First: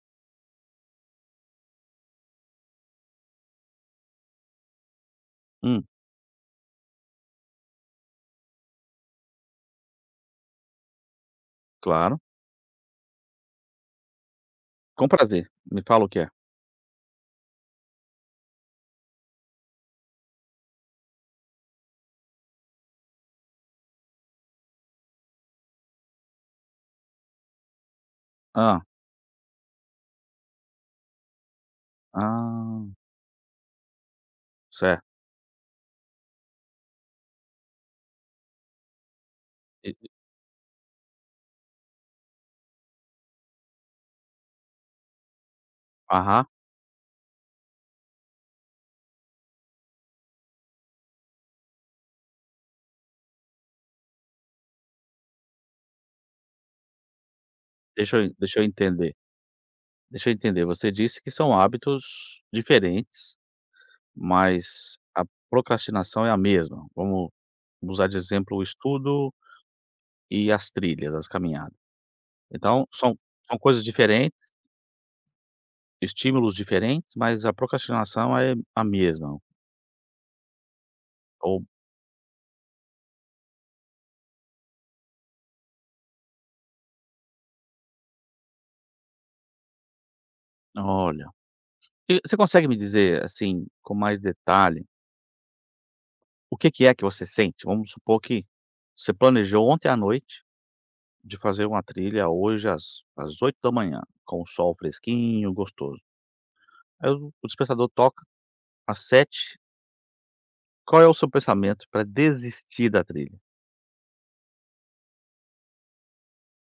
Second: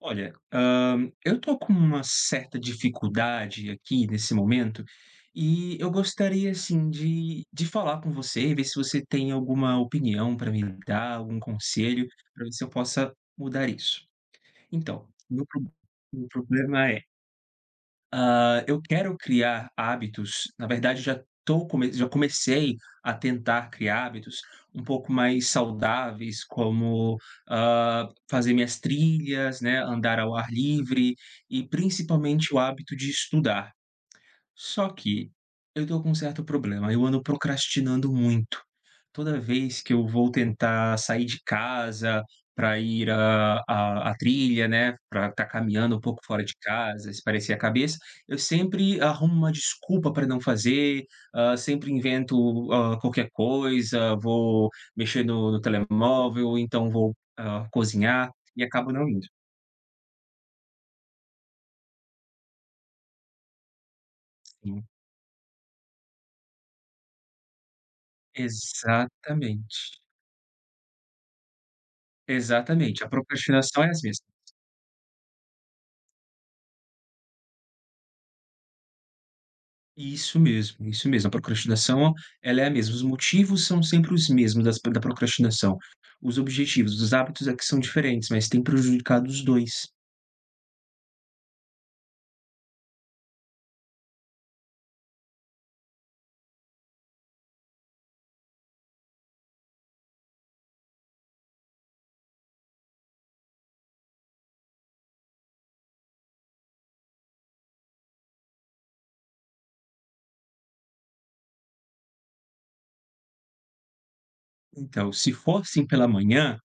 Olha, eu tô com uma certa dificuldade aqui nesse momento, e Hum, eu gostaria assim de falar com você e ver se você tem alguma opinião para me dar, algum conselho, claro, para ver se eu possa mudar isso. com Então, prazer. Me fala o que meu é. problema é eu quero criar hábitos, na verdade já comecei a tentar criar hábitos um pouco mais saudáveis, como, fazer minhas Hã, trilhas, né, andar ao ar livre e principalmente o ah, hábito de estudar. Só certo. que eu estou com um certo problema, eu ando procrastinando muito. Toda vez E que eu e vou tentar sair de casa para ir à trilha, né, para estar caminhando um pouco fora aham, de casa, espairecer a cabeça, eu sempre arrumo uma desculpa para não fazer, sempre invento, qualquer coisa, vou mexer no telemóvel, então vou, deixa cozinhar eu deixa e eu acabo não entender indo. deixa eu entender, você disse que são hábitos diferentes, Sim. mas a procrastinação é a mesma. Vamos usar de exemplo o estudo Exatamente, e as trilhas, as caminhadas. Então exatamente, a são procrastinação coisas é as mesmas. diferentes, estímulos diferentes, mas a procrastinação é a mesma. Isso mesmo, isso mesmo. A Ou procrastinação, ela é a mesma. Os motivos são sempre os mesmos das da procrastinação. Os objetivos, os hábitos é que são diferentes, mas tem prejudicado os 2. olha, e você consegue me dizer, assim, com mais detalhe. O que que é que você sente? Vamos supor que você planejou ontem à noite de fazer uma trilha hoje às 8 da manhã com o sol fresquinho, gostoso. Aí o despertador toca às 7. Qual é o seu pensamento para desistir da trilha? Então, se for assim pela manhã.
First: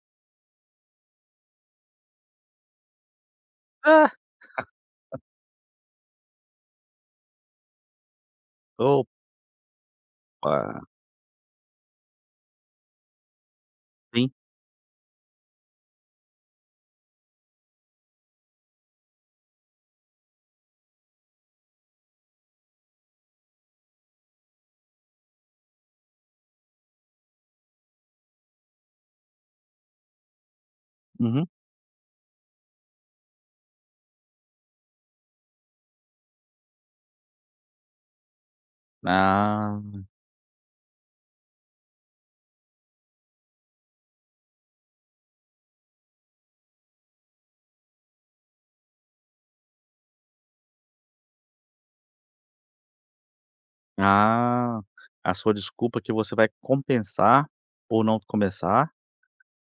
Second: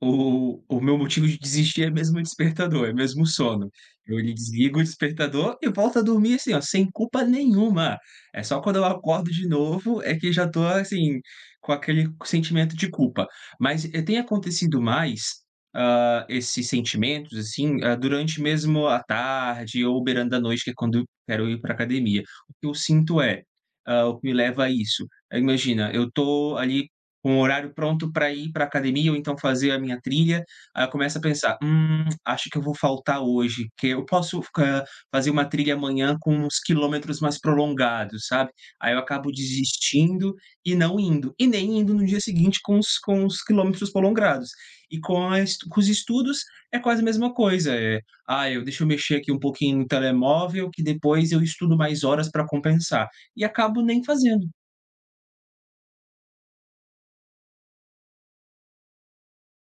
O meu motivo de desistir é mesmo o despertador, é mesmo o sono. "Ah, Eu ele desligo o despertador e volto a dormir, assim, ó, sem culpa nenhuma. É só quando eu acordo de novo é que já tô, opa!" assim, com aquele sentimento de culpa. Mas, tem Sim. acontecido mais, esses sentimentos, assim, durante mesmo a tarde ou beirando da noite, que é quando eu quero ir para academia. O que eu sinto é o que me leva a isso. Imagina, eu tô ali com o horário pronto para ir para a academia ou então fazer a minha trilha, aí eu começo a Uhum. pensar: acho que eu vou faltar hoje, que eu posso ficar fazer uma trilha amanhã com uns quilômetros mais prolongados", sabe. Aí eu acabo Ah, desistindo e não indo, e nem indo no dia seguinte com os quilômetros prolongados. E com os estudos é quase a mesma coisa, "Ah, eu deixa eu mexer aqui um pouquinho no telemóvel que depois eu estudo mais horas para compensar", e acabo nem fazendo. ah, a sua desculpa que você vai compensar ou não começar,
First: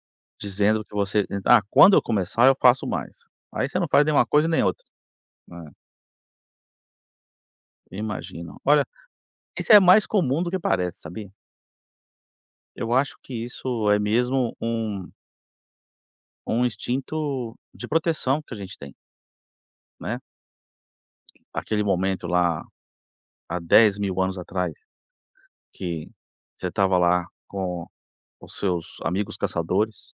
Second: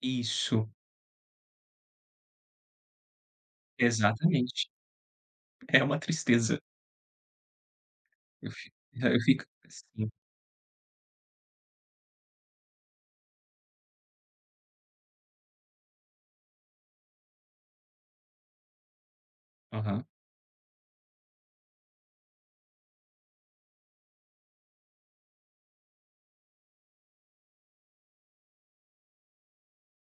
Isso, dizendo que você: "Ah, quando eu começar eu faço mais". Aí você não faz nenhuma coisa nem exatamente. outra. É uma tristeza. É, Eu imagino. fi Olha, eu fico. isso é mais Sim, comum do que parece, sabia? Eu acho que isso é mesmo um instinto de proteção que a gente tem, aham, né. Aquele momento lá, há 10 mil anos atrás, que você estava lá com os seus amigos caçadores,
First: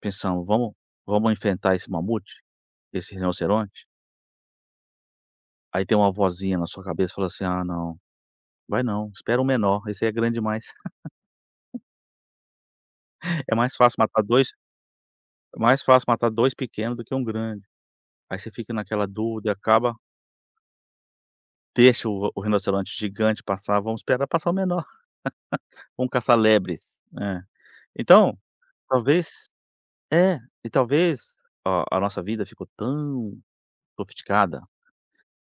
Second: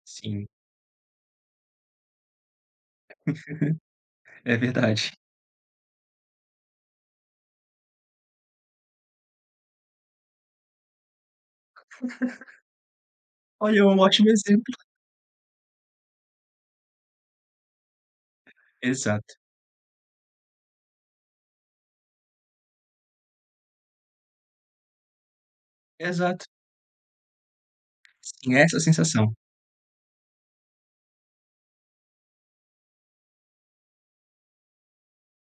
pensando: sim, vamos enfrentar esse mamute, esse rinoceronte?". é verdade. Aí tem uma vozinha na sua cabeça falando assim: "Ah, não, vai não, espera um menor, esse aí é grande demais". É mais Olha, é fácil um matar ótimo 2 exemplo. É mais fácil matar dois pequenos do que um grande. Aí você fica naquela Exato, dúvida, acaba. Deixa o rinoceronte gigante passar, vamos esperar passar o menor, vamos caçar exato. lebres. É. Então, Sim, é essa a sensação. talvez, é, e talvez a nossa vida ficou tão sofisticada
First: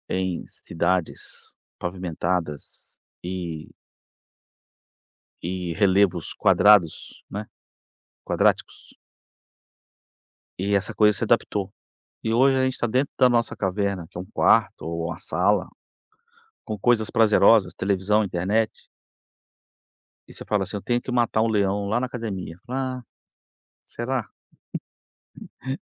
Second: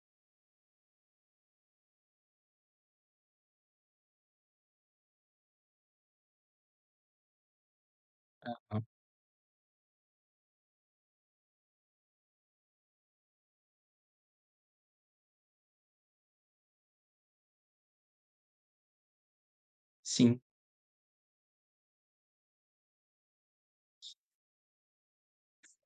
em cidades pavimentadas e relevos quadrados, né, Aham, quadráticos, e essa coisa se adaptou. E hoje a gente está dentro da nossa caverna, que é um quarto ou uma sala, com coisas prazerosas, televisão, internet, e sim. você fala assim: "Eu tenho que matar um leão lá na academia". Fala: "Ah, será?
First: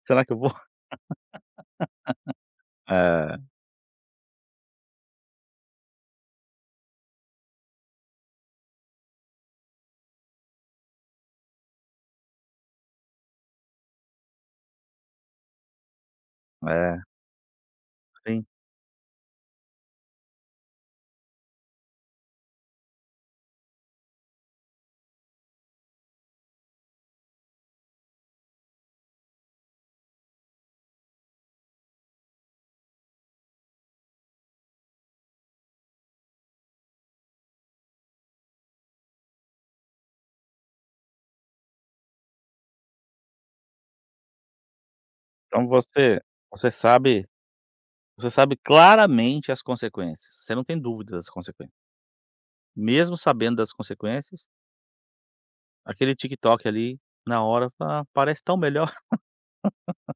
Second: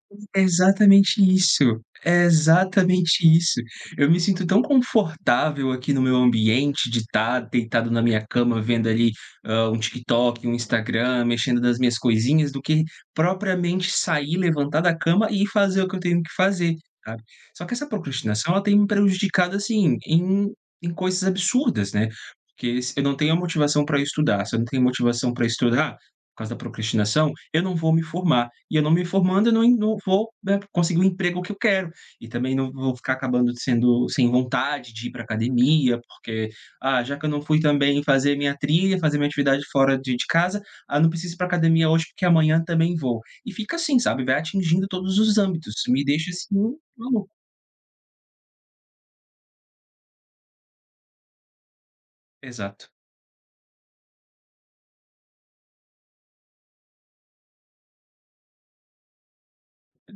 Será que eu É vou?". exatamente isso, é exatamente É, isso. Eu me sinto tão confortável aqui no meu ambiente de estar deitado na minha cama vendo ali, um TikTok, um Instagram, mexendo nas minhas coisinhas, do que propriamente sair, levantar da cama e fazer o que eu tenho que fazer, é, sabe. Só que essa sim. procrastinação ela tem me prejudicado, assim, em coisas absurdas, né, porque se eu não tenho a motivação para estudar, se eu não tenho motivação para estudar, por causa da procrastinação, eu não vou me formar, e eu não me formando, eu não en não vou, né, conseguir o emprego que eu quero, e também não vou ficar acabando sendo sem vontade de ir para academia, porque: "Ah, já que eu não fui também fazer minha trilha, fazer minha atividade fora de casa, ah, não preciso ir pra academia hoje, porque amanhã também vou". E fica assim, sabe, vai atingindo todos os Então âmbitos, me deixa assim você sabe maluco. você sabe claramente as consequências, você não tem dúvida das consequências. Exato. Mesmo sabendo das consequências, aquele TikTok ali, na hora, fala, ah, parece tão melhor,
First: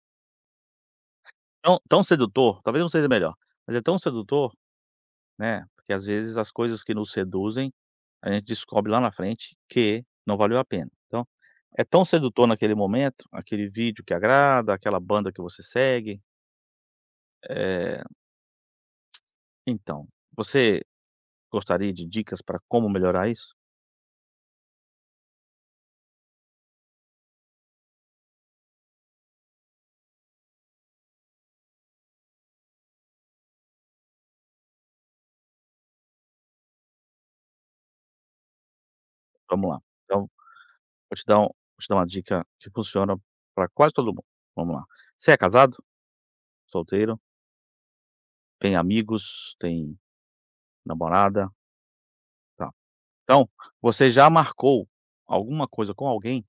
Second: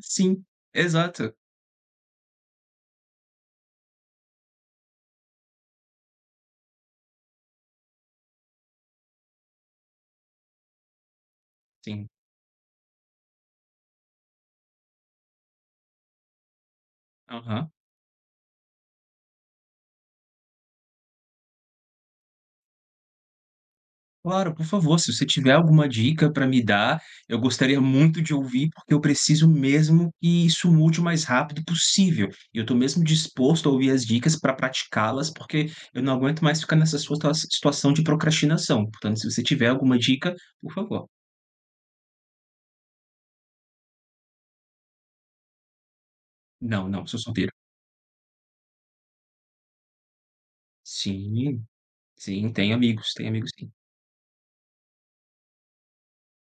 Sim, exato. tão sedutor, talvez não seja melhor, mas é tão sedutor, né, porque às vezes as coisas que nos seduzem, a gente descobre lá na frente que não valeu a pena. Então, é tão Sim. sedutor naquele momento, aquele vídeo que agrada, aquela banda que você segue, Aham. eh, então, você gostaria de dicas para como melhorar isso? Claro, por favor, se você tiver alguma dica para me dar, eu gostaria muito de ouvir, porque eu preciso mesmo que isso mude o mais rápido possível. E eu estou mesmo disposto a ouvir as dicas para praticá-las, porque eu não aguento mais ficar nessa situação de procrastinação. Portanto, se você tiver Vamos lá. alguma Então, dica, por favor. Vou te dar uma dica que funciona para quase todo mundo. Vamos lá. Você é casado? Não, não, Solteiro? sou solteiro. Tem amigos? Tem namorada? Sim, sim, Tá. Tem Então, amigos sim. você já marcou alguma coisa com alguém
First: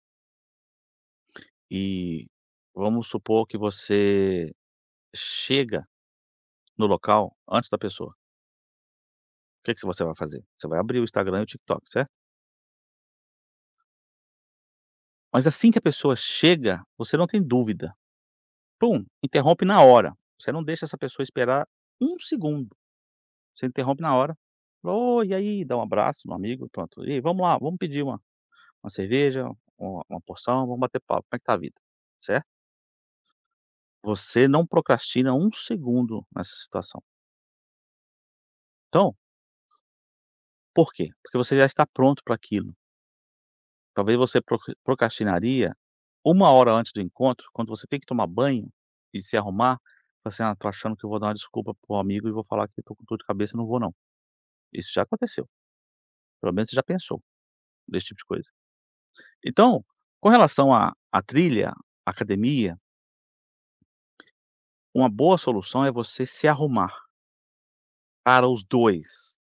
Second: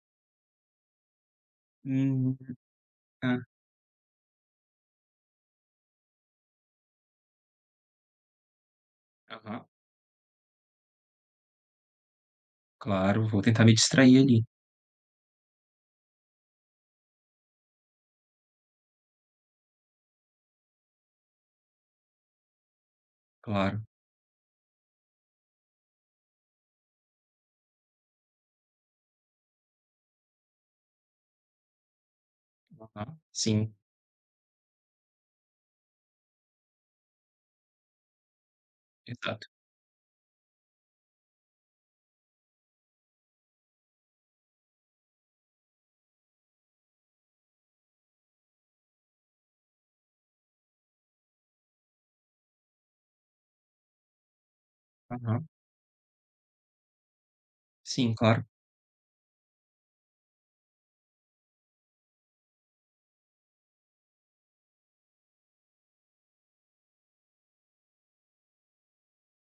e Hum, vamos ah, supor que você chega no local antes da pessoa. O aham, que é que você vai fazer? Você vai abrir o Instagram e o TikTok, certo? claro, vou tentar me distrair ali. Mas assim que a pessoa chega, você não tem dúvida. Pum, interrompe na hora. Você não deixa essa pessoa esperar um segundo, você Claro. interrompe na hora. "Oi, e aí?", dá um abraço no amigo, pronto. "E aí, vamos lá, vamos pedir uma cerveja, uma porção, vamos bater papo, como é que tá a vida", certo? Aham, sim, Você não procrastina um segundo nessa situação. Então, exato. por quê? Porque você já está pronto para aquilo. Talvez você procrastinaria uma hora antes do encontro, quando você tem que tomar banho e se arrumar, fala assim: "Ah, tô achando que eu vou dar uma desculpa pro amigo e vou falar que tô com dor de cabeça e não vou não". Isso já aconteceu. Aham, Pelo menos você já pensou nesse sim, tipo de claro. coisa. Então, com relação à trilha, à academia, uma boa solução é você se arrumar para os 2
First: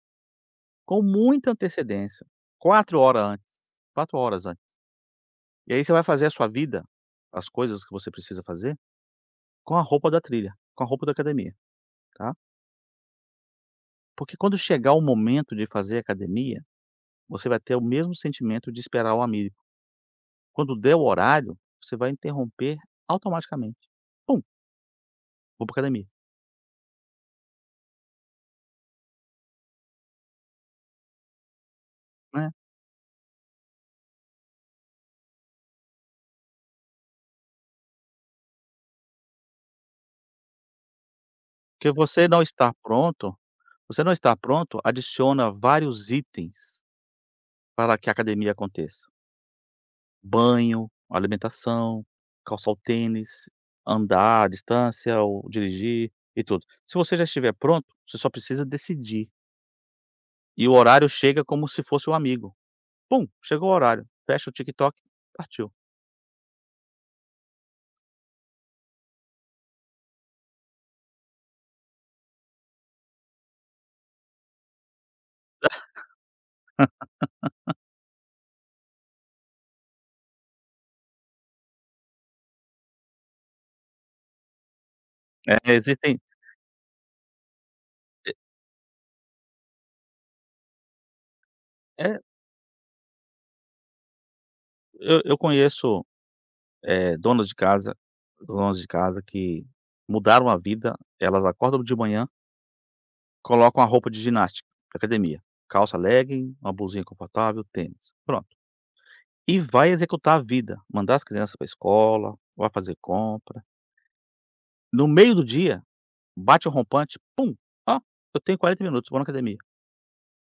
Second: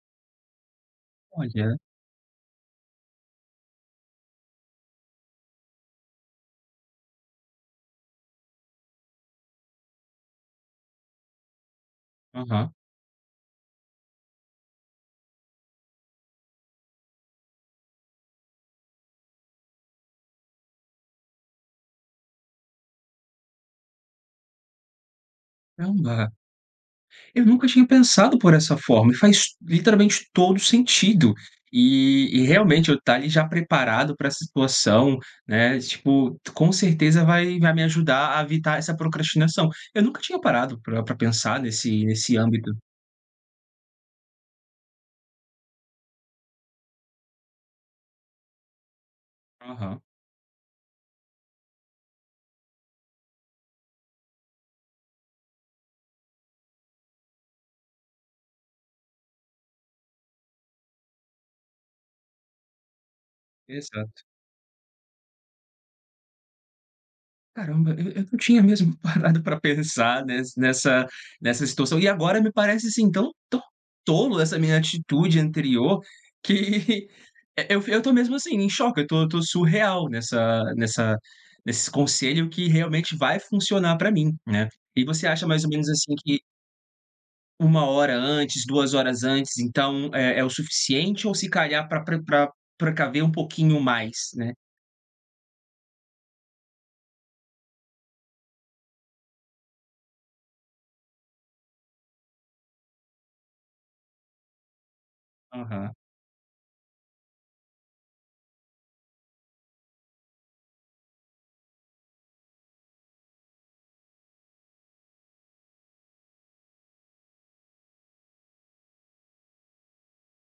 com muita Olha, antecedência, 4 horas antes, 4 horas antes. E aí você vai fazer a sua vida, as coisas que você precisa fazer, com a roupa da trilha, com a roupa da academia, tá. aham. Porque quando chegar o momento de fazer academia, você vai ter o mesmo sentimento de esperar o amigo. Quando der o horário, você vai interromper automaticamente. "Pum, vou para academia", Caramba, eu nunca tinha pensado por essa forma e faz literalmente todo sentido. E e né. realmente eu estar ali já preparado para essa situação, né, tipo, com certeza vai me ajudar a evitar essa procrastinação. Eu nunca tinha parado para pensar que você nesse não âmbito. está pronto Você não está pronto, adiciona vários itens para que a academia aconteça. Aham, Banho, alimentação, calçar o tênis, andar à distância ou dirigir e tudo. Se você já estiver pronto, você só precisa decidir. E o horário chega como se fosse um amigo. Pum, chegou o horário, exato. fecha o TikTok, partiu. Caramba, eu não tinha mesmo parado para pensar nessa situação. E agora me parece, assim, tão tolo essa minha atitude anterior que eu tô mesmo, assim, em choque, eu tô surreal nessa nesse conselho que realmente vai funcionar para mim, né. E você acha Eh, mais ou menos, assim, existem que uma hora antes, 2 horas antes, então, é o suficiente ou se calhar para é, pre pra precaver um pouquinho mais, né? eu conheço, eh, donas de casa donas de casa que mudaram a vida, elas acordam de manhã, coloca uma roupa de ginástica, de academia, calça legging, uma blusinha confortável, tênis, pronto. E vai executar a vida, mandar as crianças para escola, vai fazer compra. No meio do dia, bate o rompante, pum, "Ó, eu tenho 40 minutos, vou na academia".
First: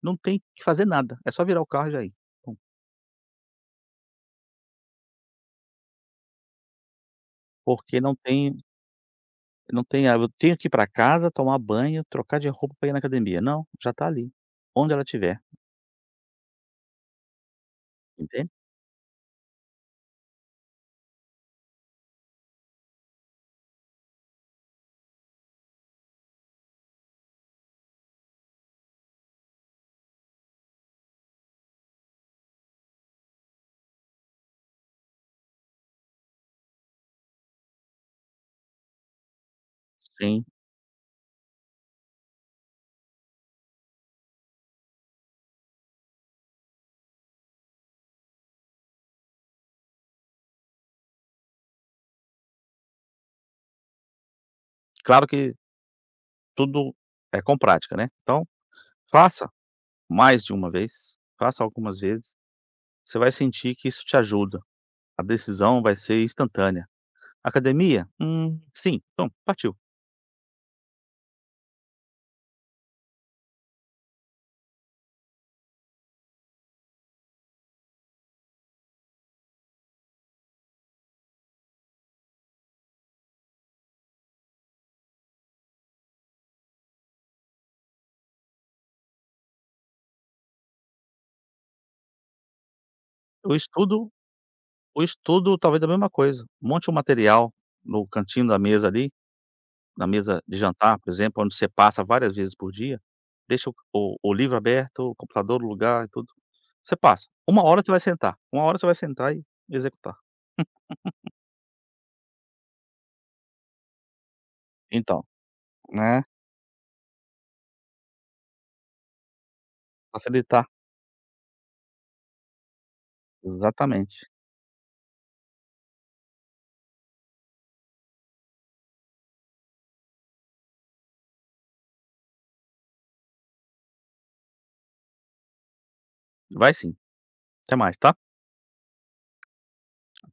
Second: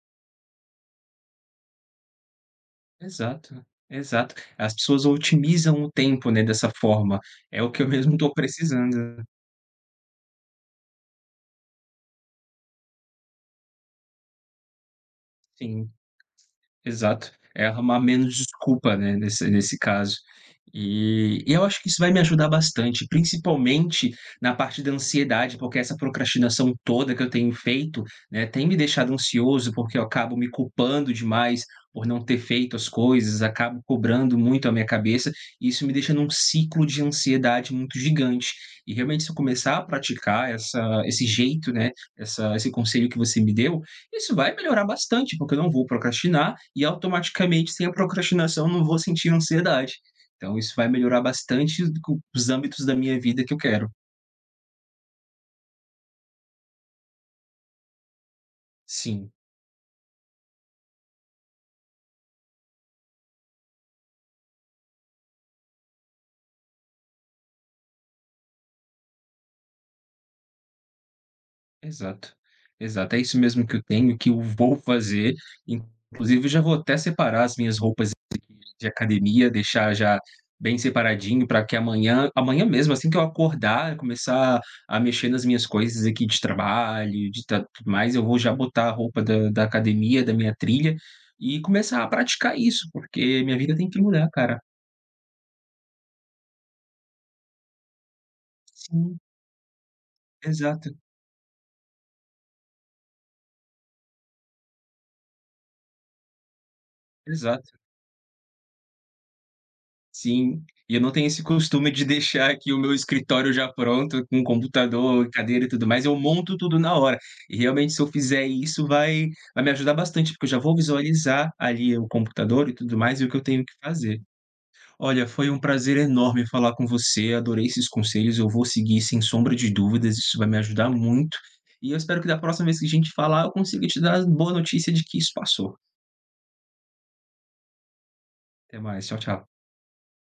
Não tem que fazer nada, é só virar o carro e já ir. Pum. Exato, exato. As pessoas otimizam o tempo, né, dessa forma. É o que eu Porque mesmo estou precisando, não tem a eu tenho que ir para casa, tomar banho, trocar de roupa para ir na academia. Não, já tá ali, onde ela estiver, sim. Exato. É arrumar menos entende? desculpa, né, nesse caso. E eu acho que isso vai me ajudar bastante, principalmente na parte da ansiedade, porque essa procrastinação toda que eu tenho feito, né, tem me deixado ansioso, porque eu acabo me culpando demais por não ter feito as coisas, acabo cobrando muito a minha cabeça, e isso me deixa num ciclo de ansiedade muito gigante. E realmente se eu começar a Sim. praticar essa esse jeito, né, essa esse conselho que você me deu, isso vai melhorar bastante, porque eu não vou procrastinar e automaticamente, sem a procrastinação, eu não vou sentir ansiedade. Então, isso vai melhorar bastante os âmbitos da minha vida que eu quero. Claro que tudo é com prática, né. Então, Sim, faça. Mais de uma vez, faça algumas vezes, você vai sentir que isso te ajuda. A decisão vai ser instantânea. Academia? Sim, então partiu. exato. Exato. É isso mesmo que eu tenho, que eu vou fazer. Inclusive, eu já vou até separar as minhas roupas de academia, deixar já bem separadinho para que amanhã mesmo, assim que eu acordar, começar a mexer nas minhas coisas aqui de trabalho, de ta tudo mais, eu vou já botar a roupa da academia, da minha trilha e começar a praticar isso, porque O minha vida tem que estudo mudar, cara. o estudo talvez a mesma coisa. Monte um material no cantinho da mesa ali, Sim, na mesa de exato, jantar, por exemplo, onde você passa várias vezes por dia, deixa o livro aberto, o computador no lugar e tudo. Você passa. Exato. Uma hora você vai sentar e executar. Sim, e eu não tenho esse costume de deixar aqui o meu escritório já pronto, com Então, computador, cadeira e tudo mais, eu né, monto tudo na hora. E realmente se eu fizer isso vai me ajudar bastante, porque eu já facilitar. vou visualizar ali o computador e tudo mais, e o que eu tenho que fazer. Exatamente. Olha, foi um prazer enorme falar com você, adorei esses conselhos, eu vou seguir sem sombra de dúvidas, isso vai me ajudar muito. E eu espero que da próxima vez que a gente falar, eu consiga te dar a boa notícia de que isso passou. Vai sim. Até mais, tá? Até mais, tchau, tchau. Até.